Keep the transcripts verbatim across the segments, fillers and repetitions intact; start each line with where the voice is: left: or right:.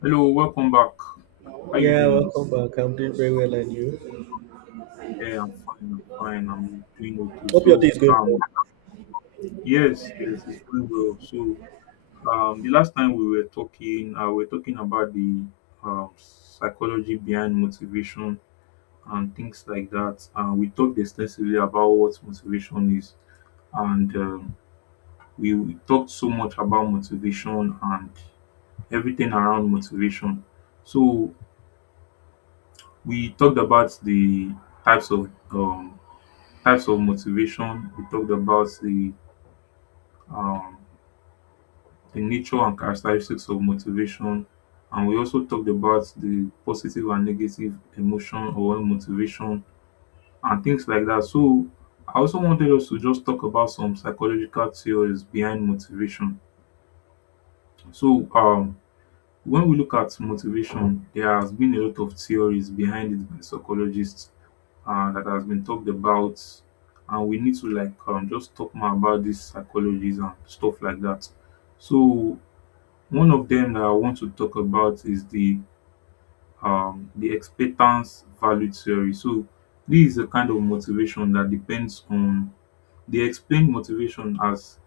left: Hello, welcome back. How you
right: Yeah,
left: doing?
right: welcome back. I'm doing very well, and you?
left: Yeah, I'm fine. I'm fine. I'm doing okay.
right: Hope your day
left: So,
right: is going
left: um,
right: well.
left: yes, yes, it's going well. So, um, the last time we were talking, uh, we are talking about the um, psychology behind motivation and things like that. And we talked extensively about what motivation is, and um, we, we talked so much about motivation and everything around motivation. So, we talked about the types of um, Types of motivation. We talked about the um, the nature and characteristics of motivation, and we also talked about the positive and negative emotion or motivation and things like that. So I also wanted us to just talk about some psychological theories behind motivation. So um, when we look at motivation, there has been a lot of theories behind it by psychologists uh, that has been talked about, and we need to like um, just talk more about these psychologies and stuff like that. So one of them that I want to talk about is the um, the expectance value theory. So this is a kind of motivation that depends on— they explain motivation as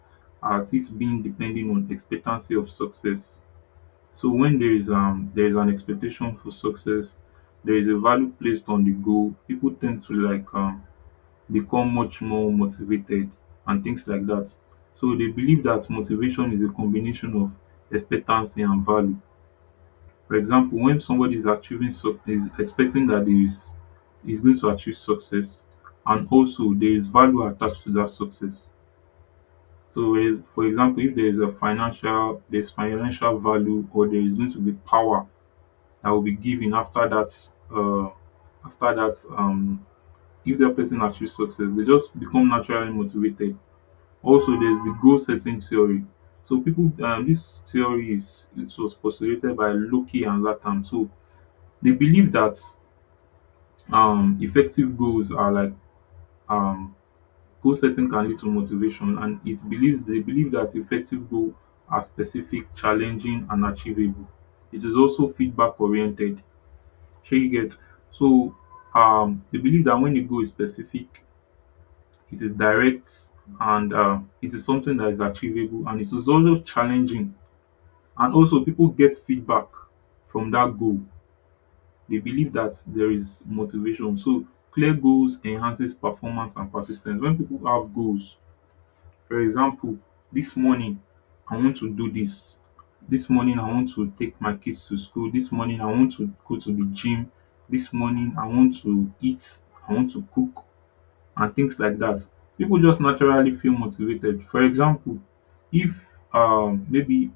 left: as it's being depending on expectancy of success. So when there is um there is an expectation for success, there is a value placed on the goal, people tend to like um become much more motivated and things like that. So they believe that motivation is a combination of expectancy and value. For example, when somebody is achieving suc- is expecting that there is is going to achieve success, and also there is value attached to that success. So, there is- for example, if there is a financial there's financial value, or there is going to be power that will be given after that uh, after that um, if that person achieves success, they just become naturally motivated. Also, there's the goal setting theory. So people um this theory is it was postulated by Loki and Latham. So they believe that um effective goals are like um goal setting can lead to motivation, and it believes they believe that effective goal are specific, challenging and achievable. It is also feedback oriented. Shey you get? So um they believe that when the goal is specific, it is direct, and um it is something that is achievable and it is also challenging, and also people get feedback from that goal, they believe that there is motivation. So clear goals enhances performance and persistence. When people have goals, for example, this morning I want to do this, this morning I want to take my kids to school, this morning I want to go to the gym, this morning I want to eat, I want to cook, and things like that, people just naturally feel motivated. For example, if um, maybe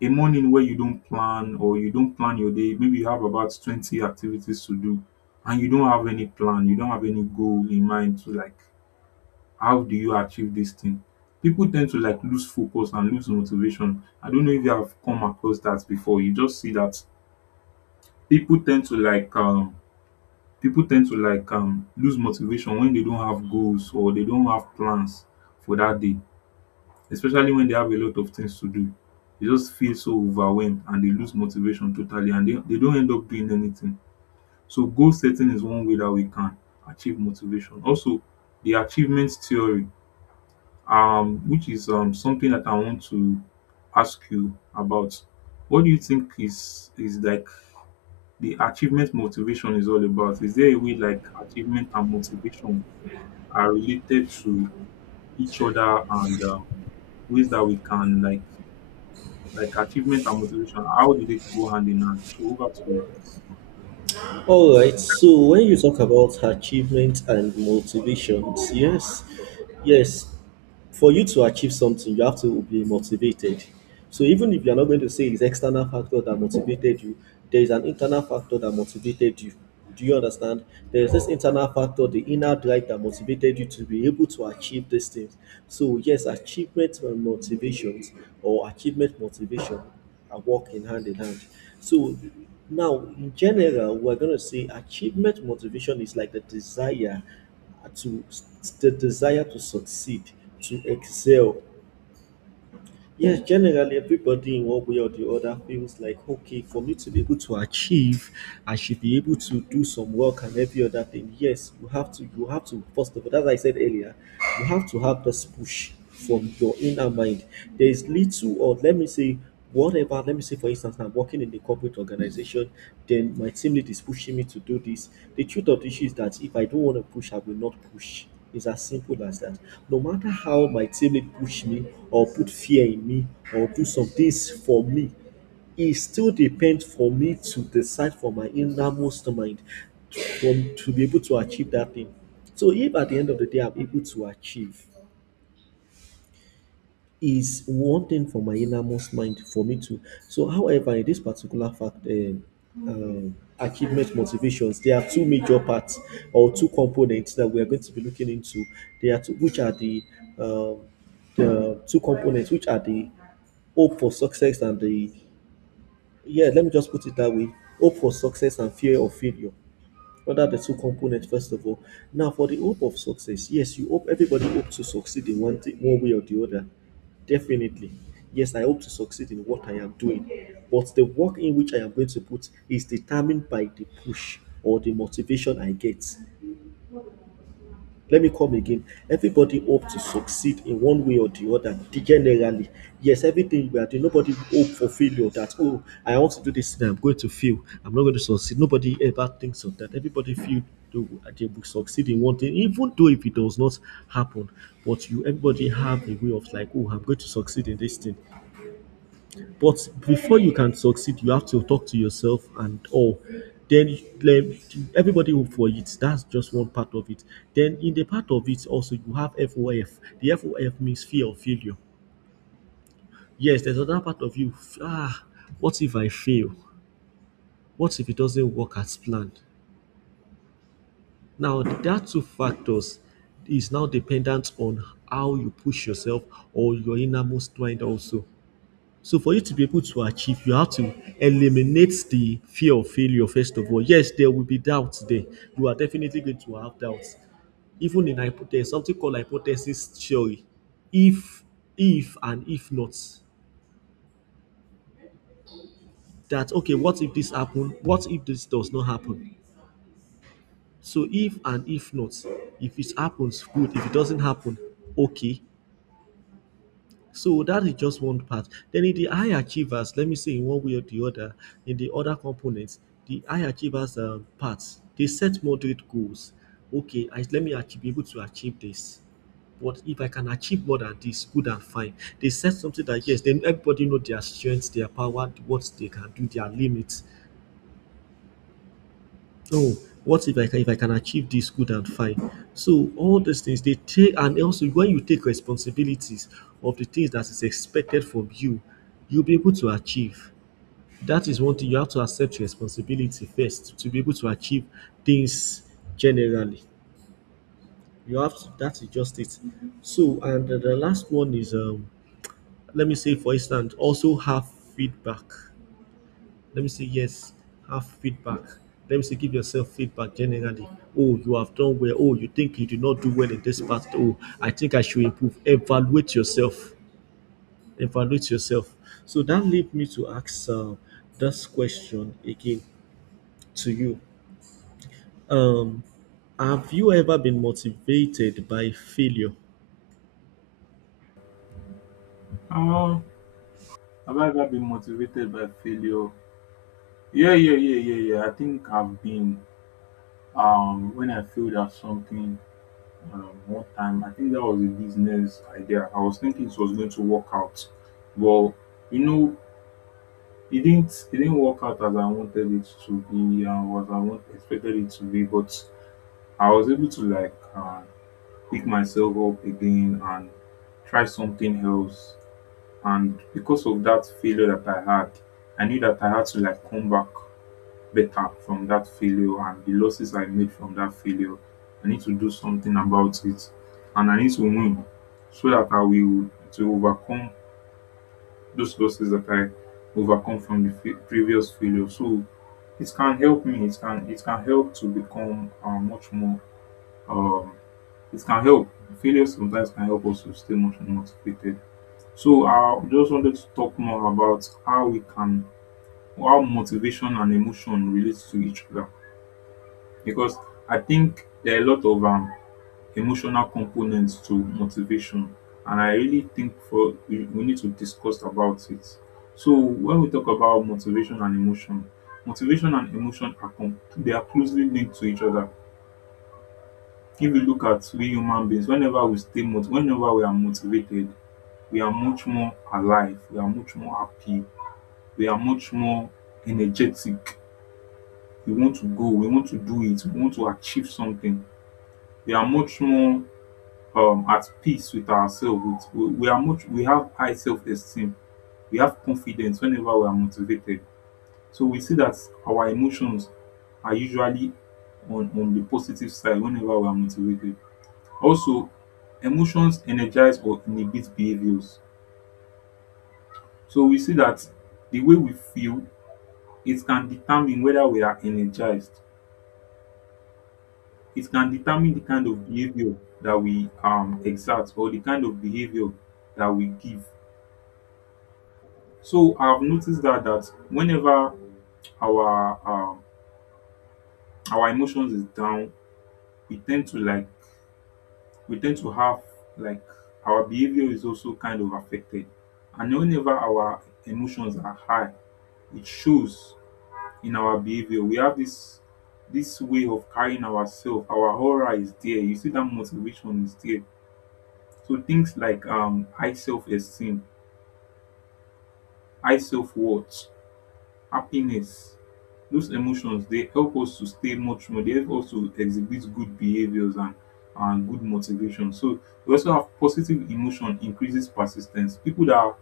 left: a morning where you don't plan or you don't plan your day, maybe you have about twenty activities to do and you don't have any plan, you don't have any goal in mind to like, how do you achieve this thing? People tend to like lose focus and lose motivation. I don't know if you have come across that before. You just see that people tend to like um, People tend to like um lose motivation when they don't have goals or they don't have plans for that day, especially when they have a lot of things to do. They just feel so overwhelmed and they lose motivation totally and they they don't end up doing anything. So goal setting is one way that we can achieve motivation. Also, the achievement theory, um which is um something that I want to ask you about. What do you think is is like the achievement motivation is all about? Is there a way like achievement and motivation are related to each other, and um, ways that we can like like achievement and motivation, how do they go hand in hand? So over to you.
right: All right. So when you talk about achievement and motivations, yes, yes, for you to achieve something, you have to be motivated. So even if you're not going to say it's external factor that motivated you, there is an internal factor that motivated you. Do you understand? There's this internal factor, the inner drive that motivated you to be able to achieve these things. So yes, achievement and motivations or achievement motivation are working hand in hand. So now in general, we're gonna say achievement motivation is like the desire to the desire to succeed, to excel. Yes, generally everybody in one way or the other feels like, okay, for me to be able to achieve, I should be able to do some work and every other thing. Yes, you have to you have to first of all, as I said earlier, you have to have this push from your inner mind. There is little or let me say whatever, let me say for instance, I'm working in the corporate organization, then my team lead is pushing me to do this. The truth of the issue is that if I don't want to push, I will not push, it's as simple as that. No matter how my teammate push me or put fear in me or do some things for me, it still depends for me to decide for my innermost mind to, to be able to achieve that thing. So if at the end of the day I'm able to achieve, is one thing for my innermost mind for me to. So, however, in this particular fact, um, um, achievement motivations, there are two major parts or two components that we are going to be looking into. They are two, which are the um, the two components, which are the hope for success and the, yeah. Let me just put it that way: hope for success and fear of failure. What are the two components, first of all. Now, for the hope of success, yes, you hope, everybody hope to succeed in one thing, one way or the other. Definitely, yes, I hope to succeed in what I am doing, but the work in which I am going to put is determined by the push or the motivation I get. Let me come again. Everybody hope to succeed in one way or the other. Generally, yes, everything we are doing, nobody hope for failure. That, oh, I want to do this thing, I'm going to fail. I'm not going to succeed. Nobody ever thinks of that. Everybody feel they will they will succeed in one thing, even though if it does not happen. But you, everybody have a way of like, oh, I'm going to succeed in this thing. But before you can succeed, you have to talk to yourself and all. Then like, everybody will for it. That's just one part of it. Then in the part of it also you have F O F. The F O F means fear of failure. Yes, there's another part of you. Ah, what if I fail? What if it doesn't work as planned? Now that two factors is now dependent on how you push yourself or your innermost mind also. So for you to be able to achieve, you have to eliminate the fear of failure first of all. Yes, there will be doubts there. You are definitely going to have doubts. Even in hypo- there's something called hypothesis theory. If, if, and if not. That okay, what if this happen? What if this does not happen? So if and if not, if it happens, good. If it doesn't happen, okay. So that is just one part. Then in the high achievers, let me say in one way or the other, in the other components, the high achievers um, parts, they set moderate goals. Okay, I, let me achieve, be able to achieve this. But if I can achieve more than this, good and fine. They set something that yes, then everybody know their strengths, their power, what they can do, their limits. Oh, what if I can, if I can achieve this, good and fine? So all these things they take, and also when you take responsibilities of the things that is expected from you, you'll be able to achieve. That is one thing, you have to accept your responsibility first to be able to achieve things generally. You have to, that is just it. So and the the last one is, um let me say for instance also have feedback, let me say yes. Have feedback. Let me say give yourself feedback generally. Oh, you have done well. Oh, you think you did not do well in this part. Oh, I think I should improve. Evaluate yourself. Evaluate yourself. So that lead me to ask uh, this question again to you. Um, have you ever been motivated by failure?
left: Uh, have I ever been motivated by failure? Yeah, yeah, yeah, yeah, yeah, I think I've been. Um when I failed at something, um, one time, I think that was a business idea I was thinking it was going to work out, but you know, it didn't it didn't work out as I wanted it to be and was i want, expected it to be, but I was able to like um, pick myself up again and try something else. And because of that failure that I had, I knew that I had to like come back better from that failure, and the losses I made from that failure, I need to do something about it and I need to win so that I will to overcome those losses that I overcome from the fa- previous failure. So it can help me. It can it can help to become uh, much more um, it can help. Failure sometimes can help us to stay much more motivated. So I just wanted to talk more about how we can, how motivation and emotion relates to each other. Because I think there are a lot of um, emotional components to motivation, and I really think for we, we need to discuss about it. So when we talk about motivation and emotion, motivation and emotion are com- they are closely linked to each other. If we look at we human beings, whenever we stay mot, whenever we are motivated, we are much more alive, we are much more happy, we are much more energetic, we want to go, we want to do it, we want to achieve something, we are much more um, at peace with ourselves. With, we, we are much we have high self-esteem, we have confidence whenever we are motivated. So we see that our emotions are usually on, on the positive side whenever we are motivated. Also, emotions energize or inhibit behaviors. So we see that the way we feel, it can determine whether we are energized. It can determine the kind of behavior that we um, exert, or the kind of behavior that we give. So I've noticed that that whenever our um, our emotions is down, we tend to like we tend to have like our behavior is also kind of affected. And whenever our emotions are high, it shows in our behavior. We have this this way of carrying ourselves. Our aura is there. You see that motivation is there. So things like um high self-esteem, high self-worth, happiness, those emotions, they help us to stay much more. They help us to exhibit good behaviors and and good motivation. So we also have positive emotion increases persistence. People that are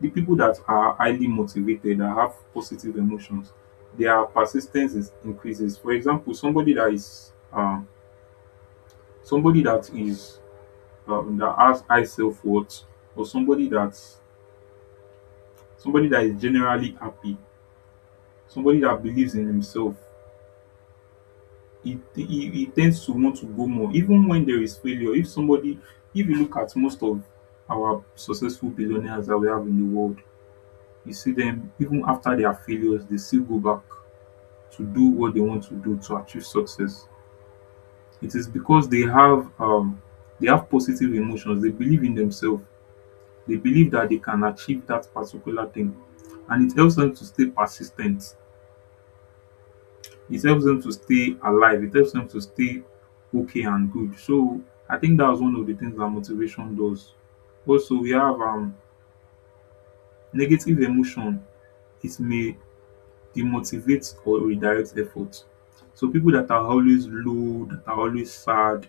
left: The people that are highly motivated, that have positive emotions, their persistence is increases. For example, somebody that is um, somebody that is um, that has high self worth, or somebody that somebody that is generally happy, somebody that believes in himself. He, he, he tends to want to go more, even when there is failure. If somebody, if you look at most of our successful billionaires that we have in the world, you see them even after their failures, they still go back to do what they want to do to achieve success. It is because they have um, they have positive emotions. They believe in themselves. They believe that they can achieve that particular thing, and it helps them to stay persistent. It helps them to stay alive. It helps them to stay okay and good. So I think that's one of the things that motivation does. Also, we have um, negative emotion. It may demotivates or redirects effort. So people that are always low, that are always sad,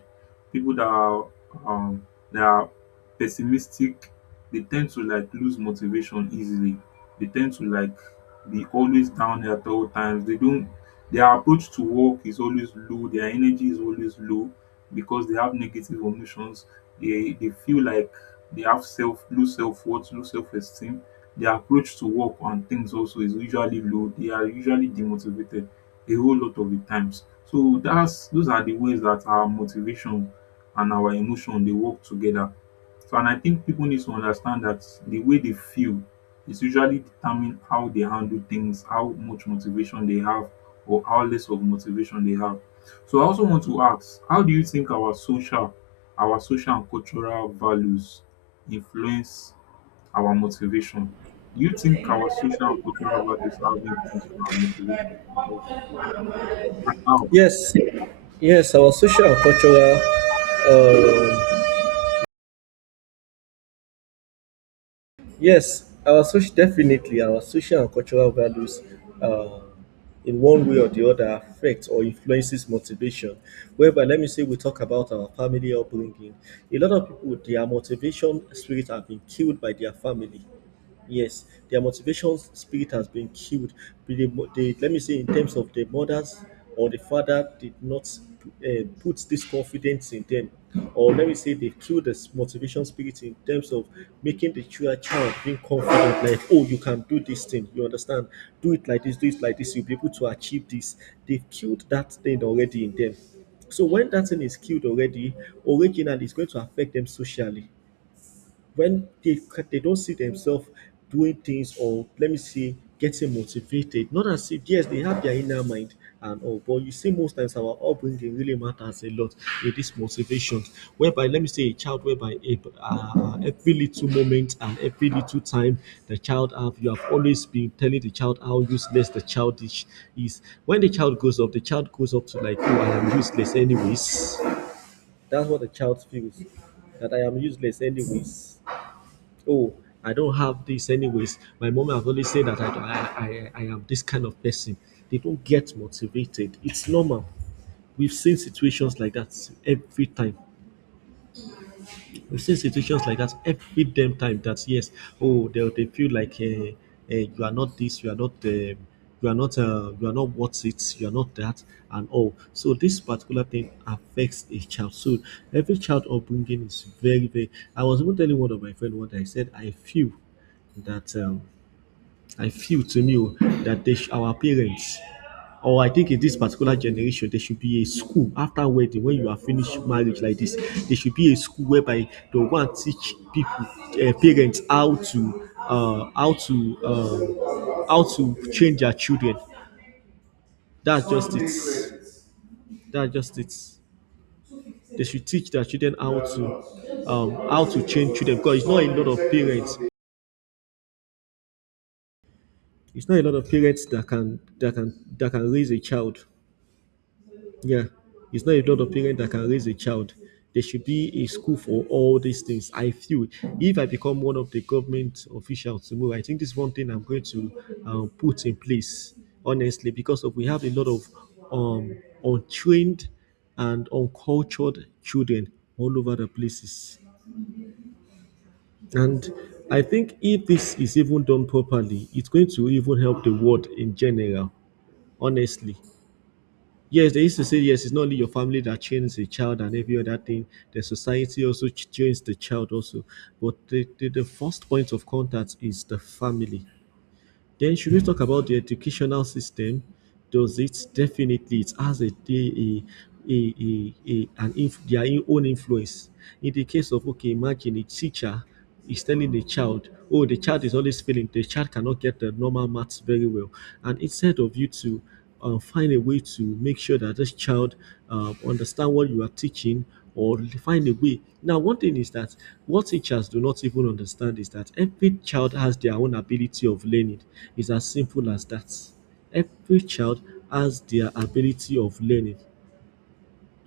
left: people that are um that are pessimistic, they tend to like lose motivation easily. They tend to like be always down at all times. They don't— their approach to work is always low, their energy is always low, because they have negative emotions. They they feel like they have self low self worth, low self esteem. Their approach to work and things also is usually low. They are usually demotivated a whole lot of the times. So that's those are the ways that our motivation and our emotion they work together. So, and I think people need to understand that the way they feel is usually determine how they handle things, how much motivation they have or how less of motivation they have. So I also want to ask, how do you think our social, our social and cultural values influence our motivation? Do you think our social and cultural values have influence on our motivation, and how?
right: Yes, yes, our social and cultural, um, yes, our social, definitely, our social and cultural values, uh, in one way or the other affect or influences motivation. Whereby, let me say, we talk about our family upbringing. A lot of people, their motivation spirit have been killed by their family. Yes, their motivation spirit has been killed. But they, they, let me say, in terms of the mothers or the father, did not uh, put this confidence in them, or let me say, they killed this motivation spirit in terms of making the chi- child being confident, like, oh, you can do this thing. You understand? Do it like this. Do it like this. You'll be able to achieve this. They've killed that thing already in them. So when that thing is killed already, originally, it's going to affect them socially when they ca- they don't see themselves doing things, or let me say getting motivated. Not as if yes they have their inner mind and all, but you see most times our upbringing really matters a lot in this motivation. Whereby let me say a child, whereby a, uh, every little moment and every little time the child have, you have always been telling the child how useless the child is is. When the child goes up, the child goes up to like, oh, I am useless anyways. That's what the child feels, that I am useless anyways. Oh, I don't have this anyways, my mom has always said that I, I i i am this kind of person. They don't get motivated, it's normal. We've seen situations like that every time. We've seen situations like that every damn time. That yes, oh, they they feel like uh, uh, you are not this, you are not, um you are not, uh, you are not worth it, you are not that, and all. So this particular thing affects a child. So every child upbringing is very, very. I was even telling one of my friend what I said. I feel that. Um, I feel, to me, oh, that they sh- our parents, or I think in this particular generation, there should be a school after wedding, when you are finished marriage like this. There should be a school whereby they will go teach people, uh, parents, how to, uh, how to, uh, how to train their children. That's just it. That's just it. They should teach their children how to, um, how to train children, because it's not a lot of parents. It's not a lot of parents that can that can that can raise a child. Yeah, it's not enough of parent that can raise a child. There should be a school for all these things. I feel if I become one of the government officials tomorrow, I think this is one thing I'm going to, um, put in place, honestly, because of, we have a lot of um, untrained and uncultured children all over the places. And I think if this is even done properly, it's going to even help the world in general, honestly. Yes, they used to say yes. It's not only your family that trains the child and every other thing. The society also ch- trains the child also. But the, the, the first point of contact is the family. Then should we talk about the educational system? Does it, definitely it has a, a, a, a, a an inf- their own influence? In the case of okay, imagine a teacher is telling the child, oh, the child is always failing. The child cannot get the normal maths very well, and instead of you to uh, find a way to make sure that this child uh, understand what you are teaching, or find a way. Now, one thing is that what teachers do not even understand is that every child has their own ability of learning. It's as simple as that. Every child has their ability of learning,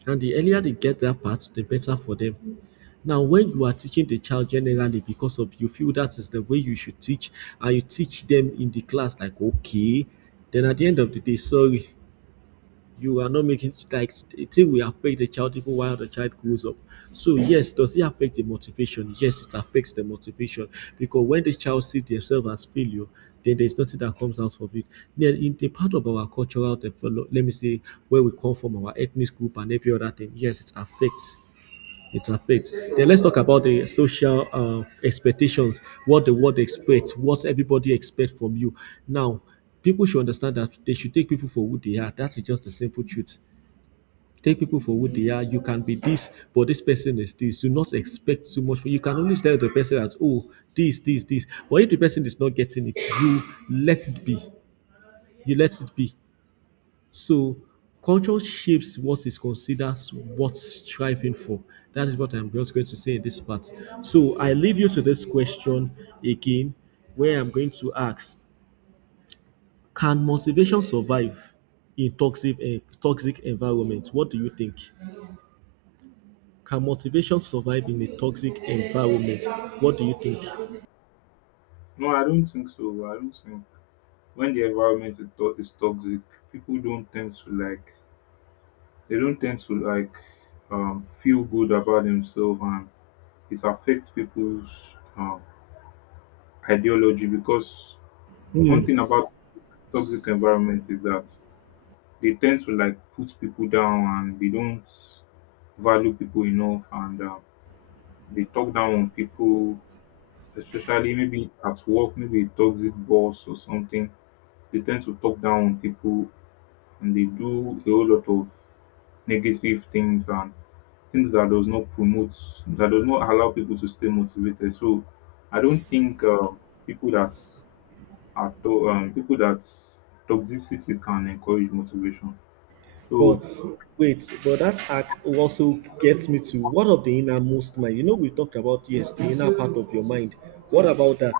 right: and the earlier they get that part, the better for them. Now, when you are teaching the child generally because of you feel that is the way you should teach, and you teach them in the class, like okay, then at the end of the day, sorry, you are not making, like it will affect the child even while the child grows up. So yes, does it affect the motivation? Yes, it affects the motivation because when the child sees themselves as failure, then there's nothing that comes out of it. Then in the part of our cultural develop, let me say where we come from, our ethnic group and every other thing, yes, it affects it affects. Then let's talk about the social uh, expectations. What the world expects, what everybody expects from you. Now, people should understand that they should take people for who they are. That's just the simple truth. Take people for who they are. You can be this, but this person is this. Do not expect too much. from- You can only tell the person that oh, this, this, this. But if the person is not getting it, you let it be. You let it be. So culture shapes what is considered worth striving for. That is what I'm just going to say in this part. So I leave you to this question again, where I'm going to ask: Can motivation survive in toxic eh, toxic environment? What do you think? Can motivation survive in a toxic environment? What do you think?
left: No, I don't think so. I don't think when the environment is to- is toxic, people don't tend to like they don't tend to like um, feel good about themselves, and it affects people's um, ideology because one
right: Hmm.
left: thing about toxic environments is that they tend to like put people down and they don't value people enough and um, they talk down on people, especially maybe at work, maybe a toxic boss or something. They tend to talk down on people and they do a whole lot of negative things and things that does not promote, that does not allow people to stay motivated. So I don't think uh, people that are to- um, people that toxicity can encourage motivation. So
right: But wait, but that arc also gets me to what of the innermost mind? You know, we talked about yes, the inner part of your mind. What about that?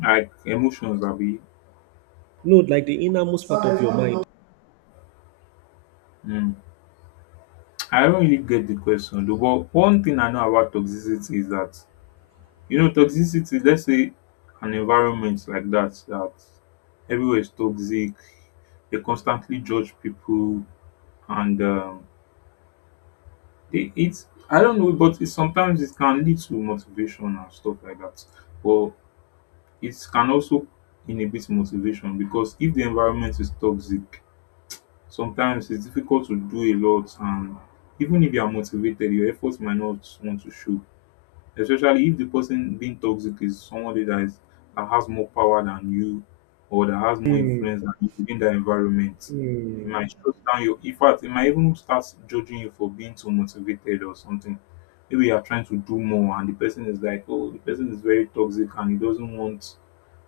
left: like emotions, Abi.
right: No, like the innermost part of your mind.
left: Mm. I don't really get the question though, but one thing I know about toxicity is that you know, toxicity, let's say an environment like that, that everywhere is toxic, they constantly judge people, and um, they, it's, I don't know, but it, sometimes it can lead to motivation and stuff like that. But it can also inhibit motivation because if the environment is toxic, sometimes it's difficult to do a lot, and even if you are motivated, your efforts might not want to show, especially if the person being toxic is somebody that is that has more power than you or that has more influence than you within that environment. It might shut down your in fact it might even start judging you for being too motivated or something. Maybe you are trying to do more and the person is like, oh, the person is very toxic and he doesn't want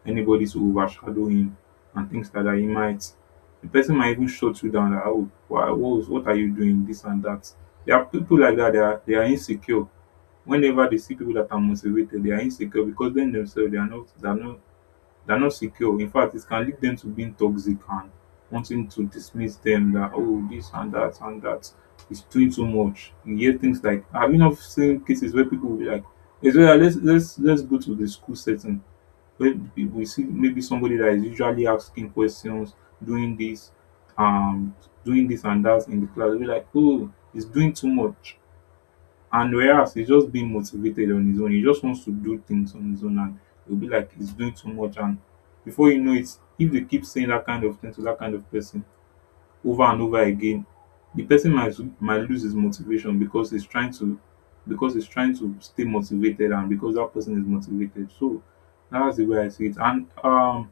left: anybody to overshadow him and things like that. He might the person might even shut you down like, oh, why, what, was- what are you doing? This and that. There are people like that, they are, they are insecure whenever they see people that are motivated they are insecure because then themselves they are not they're not they're not secure. In fact, it can lead them to being toxic and wanting to dismiss them that oh this and that and that is doing too much. You hear things like have you not seen cases where people will be like "Yes, well, let's let's let's go to the school setting where we we see maybe somebody that is usually asking questions doing this um doing this and that in the class. We will like oh he's doing too much and whereas he's just being motivated on his own, he just wants to do things on his own and it'll be like he's doing too much. And before you know it, if they keep saying that kind of thing to that kind of person over and over again, the person might might lose his motivation because he's trying to because he's trying to stay motivated and because that person is motivated. So that's the way I see it. And um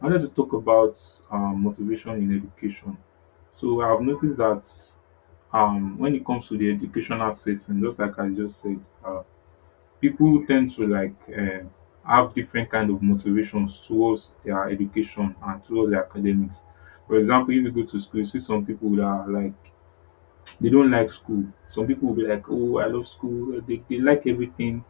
left: I wanted to talk about um motivation in education. So I've noticed that um when it comes to the educational setting just like I just said uh, people tend to like uh, have different kind of motivations towards their education and towards their academics. For example, if you go to school you see some people that are like they don't like school. Some people will be like, "Oh, I love school." They, they like everything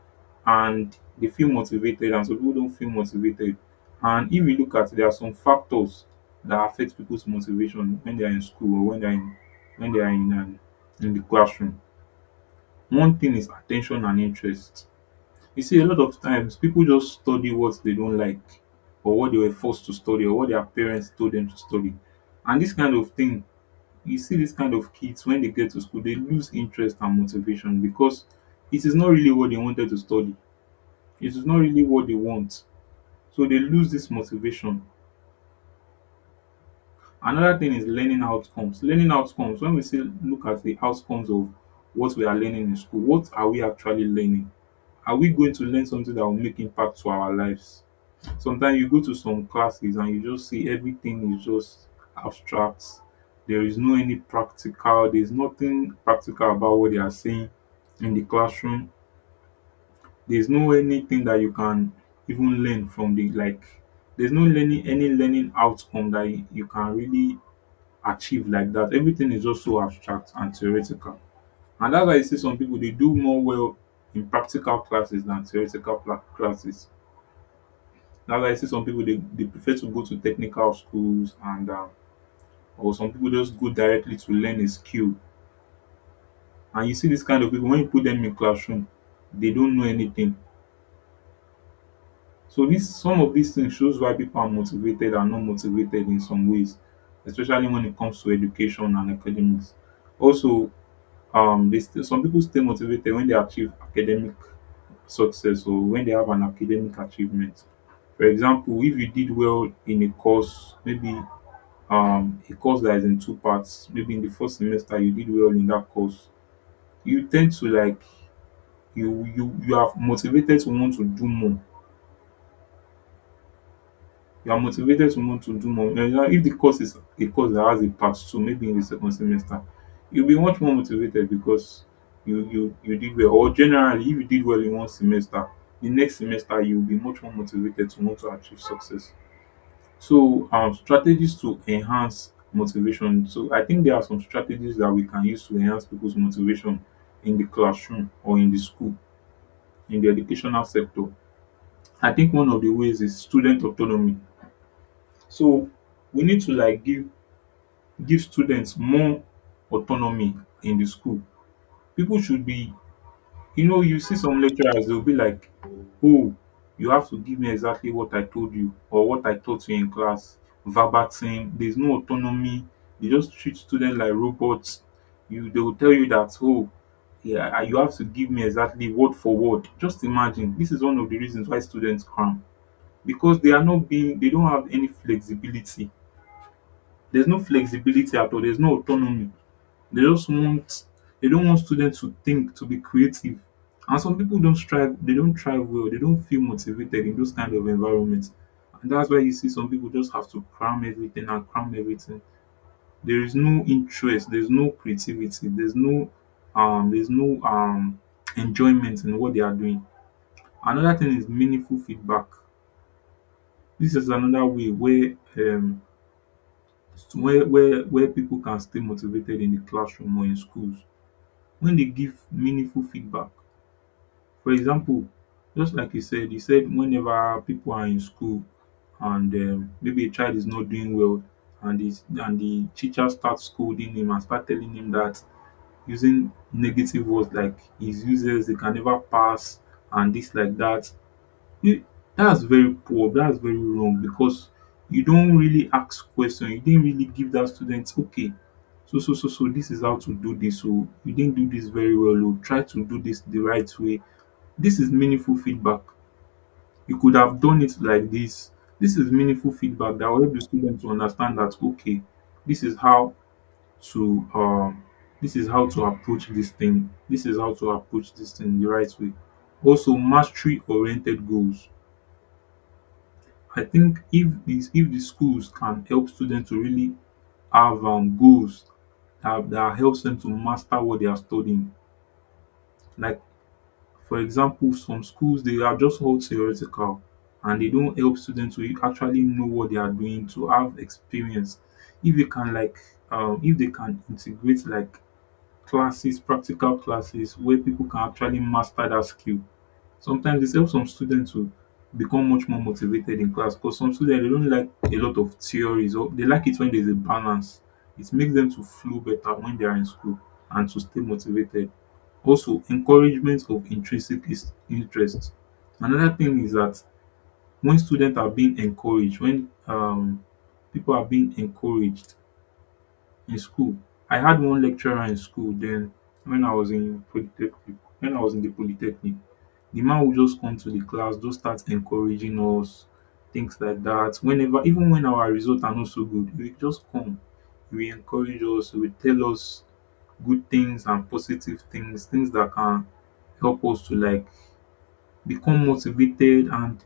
left: and they feel motivated, and some people don't feel motivated. And if you look at there are some factors that affect people's motivation when they are in school or when they are in when they are in um, in the classroom. One thing is attention and interest. You see, a lot of times people just study what they don't like or what they were forced to study or what their parents told them to study. And this kind of thing you see this kind of kids when they get to school they lose interest and motivation because it is not really what they wanted to study, it is not really what they want, so they lose this motivation. Another thing is learning outcomes. Learning outcomes when we say look at the outcomes of what we are learning in school, what are we actually learning? Are we going to learn something that will make impact to our lives? Sometimes you go to some classes and you just see everything is just abstract. There is no any practical, there's nothing practical about what they are saying in the classroom. There's no anything that you can even learn from the like there's no learning any learning outcome that you you can really achieve like that. Everything is just so abstract and theoretical. And that's why you see some people they do more well in practical classes than theoretical pla- classes. That's why I see some people they, they prefer to go to technical schools and um, or some people just go directly to learn a skill. And you see this kind of people when you put them in classroom, they don't know anything. So this some of these things shows why people are motivated and not motivated in some ways, especially when it comes to education and academics. Also, um, they still, some people stay motivated when they achieve academic success or when they have an academic achievement. For example, if you did well in a course, maybe um a course that is in two parts, maybe in the first semester you did well in that course, you tend to like you you you are motivated to want to do more, you are motivated to want to do more. And now if the course is a course that has a part two, maybe in the second semester you'll be much more motivated because you you you did well. Or generally if you did well in one semester, the next semester you'll be much more motivated to want to achieve success. So, um, strategies to enhance motivation. So, I think there are some strategies that we can use to enhance people's motivation in the classroom or in the school, in the educational sector. I think one of the ways is student autonomy. So, we need to like give give students more autonomy in the school. People should be you know, you see some lecturers, they'll be like, oh, you have to give me exactly what I told you or what I taught you in class, verbatim. There's no autonomy. They just treat students like robots. You, they will tell you that, oh, yeah, I- you have to give me exactly word for word. Just imagine, this is one of the reasons why students cram because they are not being, they don't have any flexibility. There's no flexibility at all. There's no autonomy. They just want they don't want students to think, to be creative. And some people don't strive, they don't thrive well, they don't feel motivated in those kind of environments. And that's why you see some people just have to cram everything and cram everything. There is no interest, there's no creativity, there's no um there's no um enjoyment in what they are doing. Another thing is meaningful feedback. This is another way where um where where where people can stay motivated in the classroom or in schools. When they give meaningful feedback, for example, just like you said, you said whenever people are in school and um maybe a child is not doing well and the and the teacher starts scolding him and start telling him that using negative words like his useless, he can never pass and this like that. You that's very poor, that's very wrong because you don't really ask question. You didn't really give that student, okay, so so so so this is how to do this. So you didn't do this very well. Oh, try to do this the right way. This is meaningful feedback. You could have done it like this. This is meaningful feedback that will help the student to understand that okay, this is how to um this is how to approach this thing. This is how to approach this thing the right way. Also, mastery oriented goals. I think if these if the schools can help students to really have um, goals that, that helps them to master what they are studying. Like for example, some schools they are just all theoretical and they don't help students to actually know what they are doing to have experience. If they can like um, if they can integrate like classes, practical classes where people can actually master that skill. Sometimes it helps some students to become much more motivated in class because some students they don't like a lot of theories or they like it when there's a balance. It makes them to flow better when they are in school and to stay motivated. Also, encouragement of intrinsic is- interest. Another thing is that when students are being encouraged, when um, people are being encouraged, in school I had one lecturer in school. Then when I was in polytechnic, when I was in the polytechnic, the man would just come to the class just start encouraging us things like that. Whenever even when our results are not so good he will just come, he will encourage us, he will tell us good things and positive things, things that can help us to like become motivated. And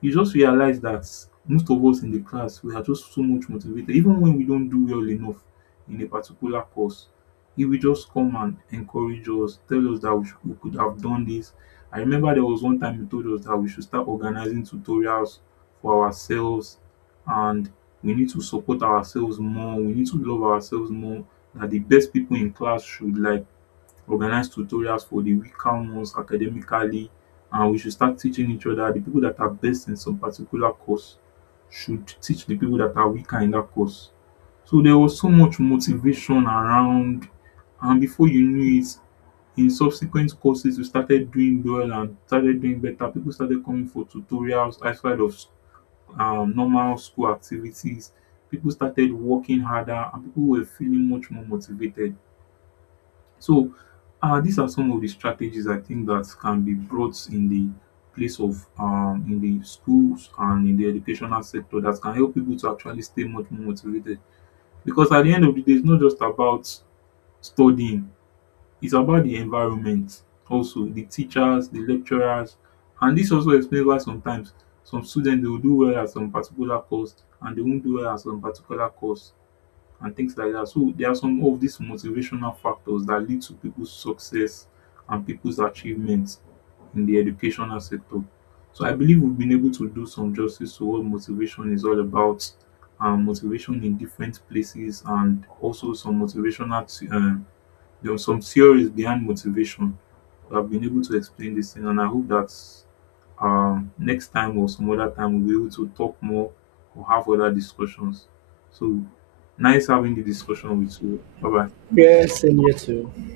left: you just realize that most of us in the class we are just so much motivated even when we don't do well enough in a particular course, he will just come and encourage us, tell us that we, should, we could have done this. I remember there was one time he told us that we should start organizing tutorials for ourselves. And we need to support ourselves more, we need to love ourselves more, that the best people in class should like organize tutorials for the weaker ones academically, and we should start teaching each other. The people that are best in some particular course should teach the people that are weaker in that course. So there was so much motivation around, and before you knew it, in subsequent courses, we started doing well and started doing better. People started coming for tutorials outside of um, normal school activities. People started working harder, and people were feeling much more motivated. So, uh, these are some of the strategies I think that can be brought in the place of um, in the schools and in the educational sector that can help people to actually stay much more motivated. Because at the end of the day, it's not just about studying; it's about the environment, also the teachers, the lecturers, and this also explains why sometimes some students they will do well at some particular course and they won't do well at some particular course and things like that. So there are some of these motivational factors that lead to people's success and people's achievements in the educational sector. So I believe we've been able to do some justice to what motivation is all about, um, motivation in different places, and also some motivational, th- um, there are some theories behind motivation. We have been able to explain this thing, and I hope that um next time or some other time we'll be able to talk more or have other discussions. So nice having the discussion with you. Bye bye.
right: Yes, same here too.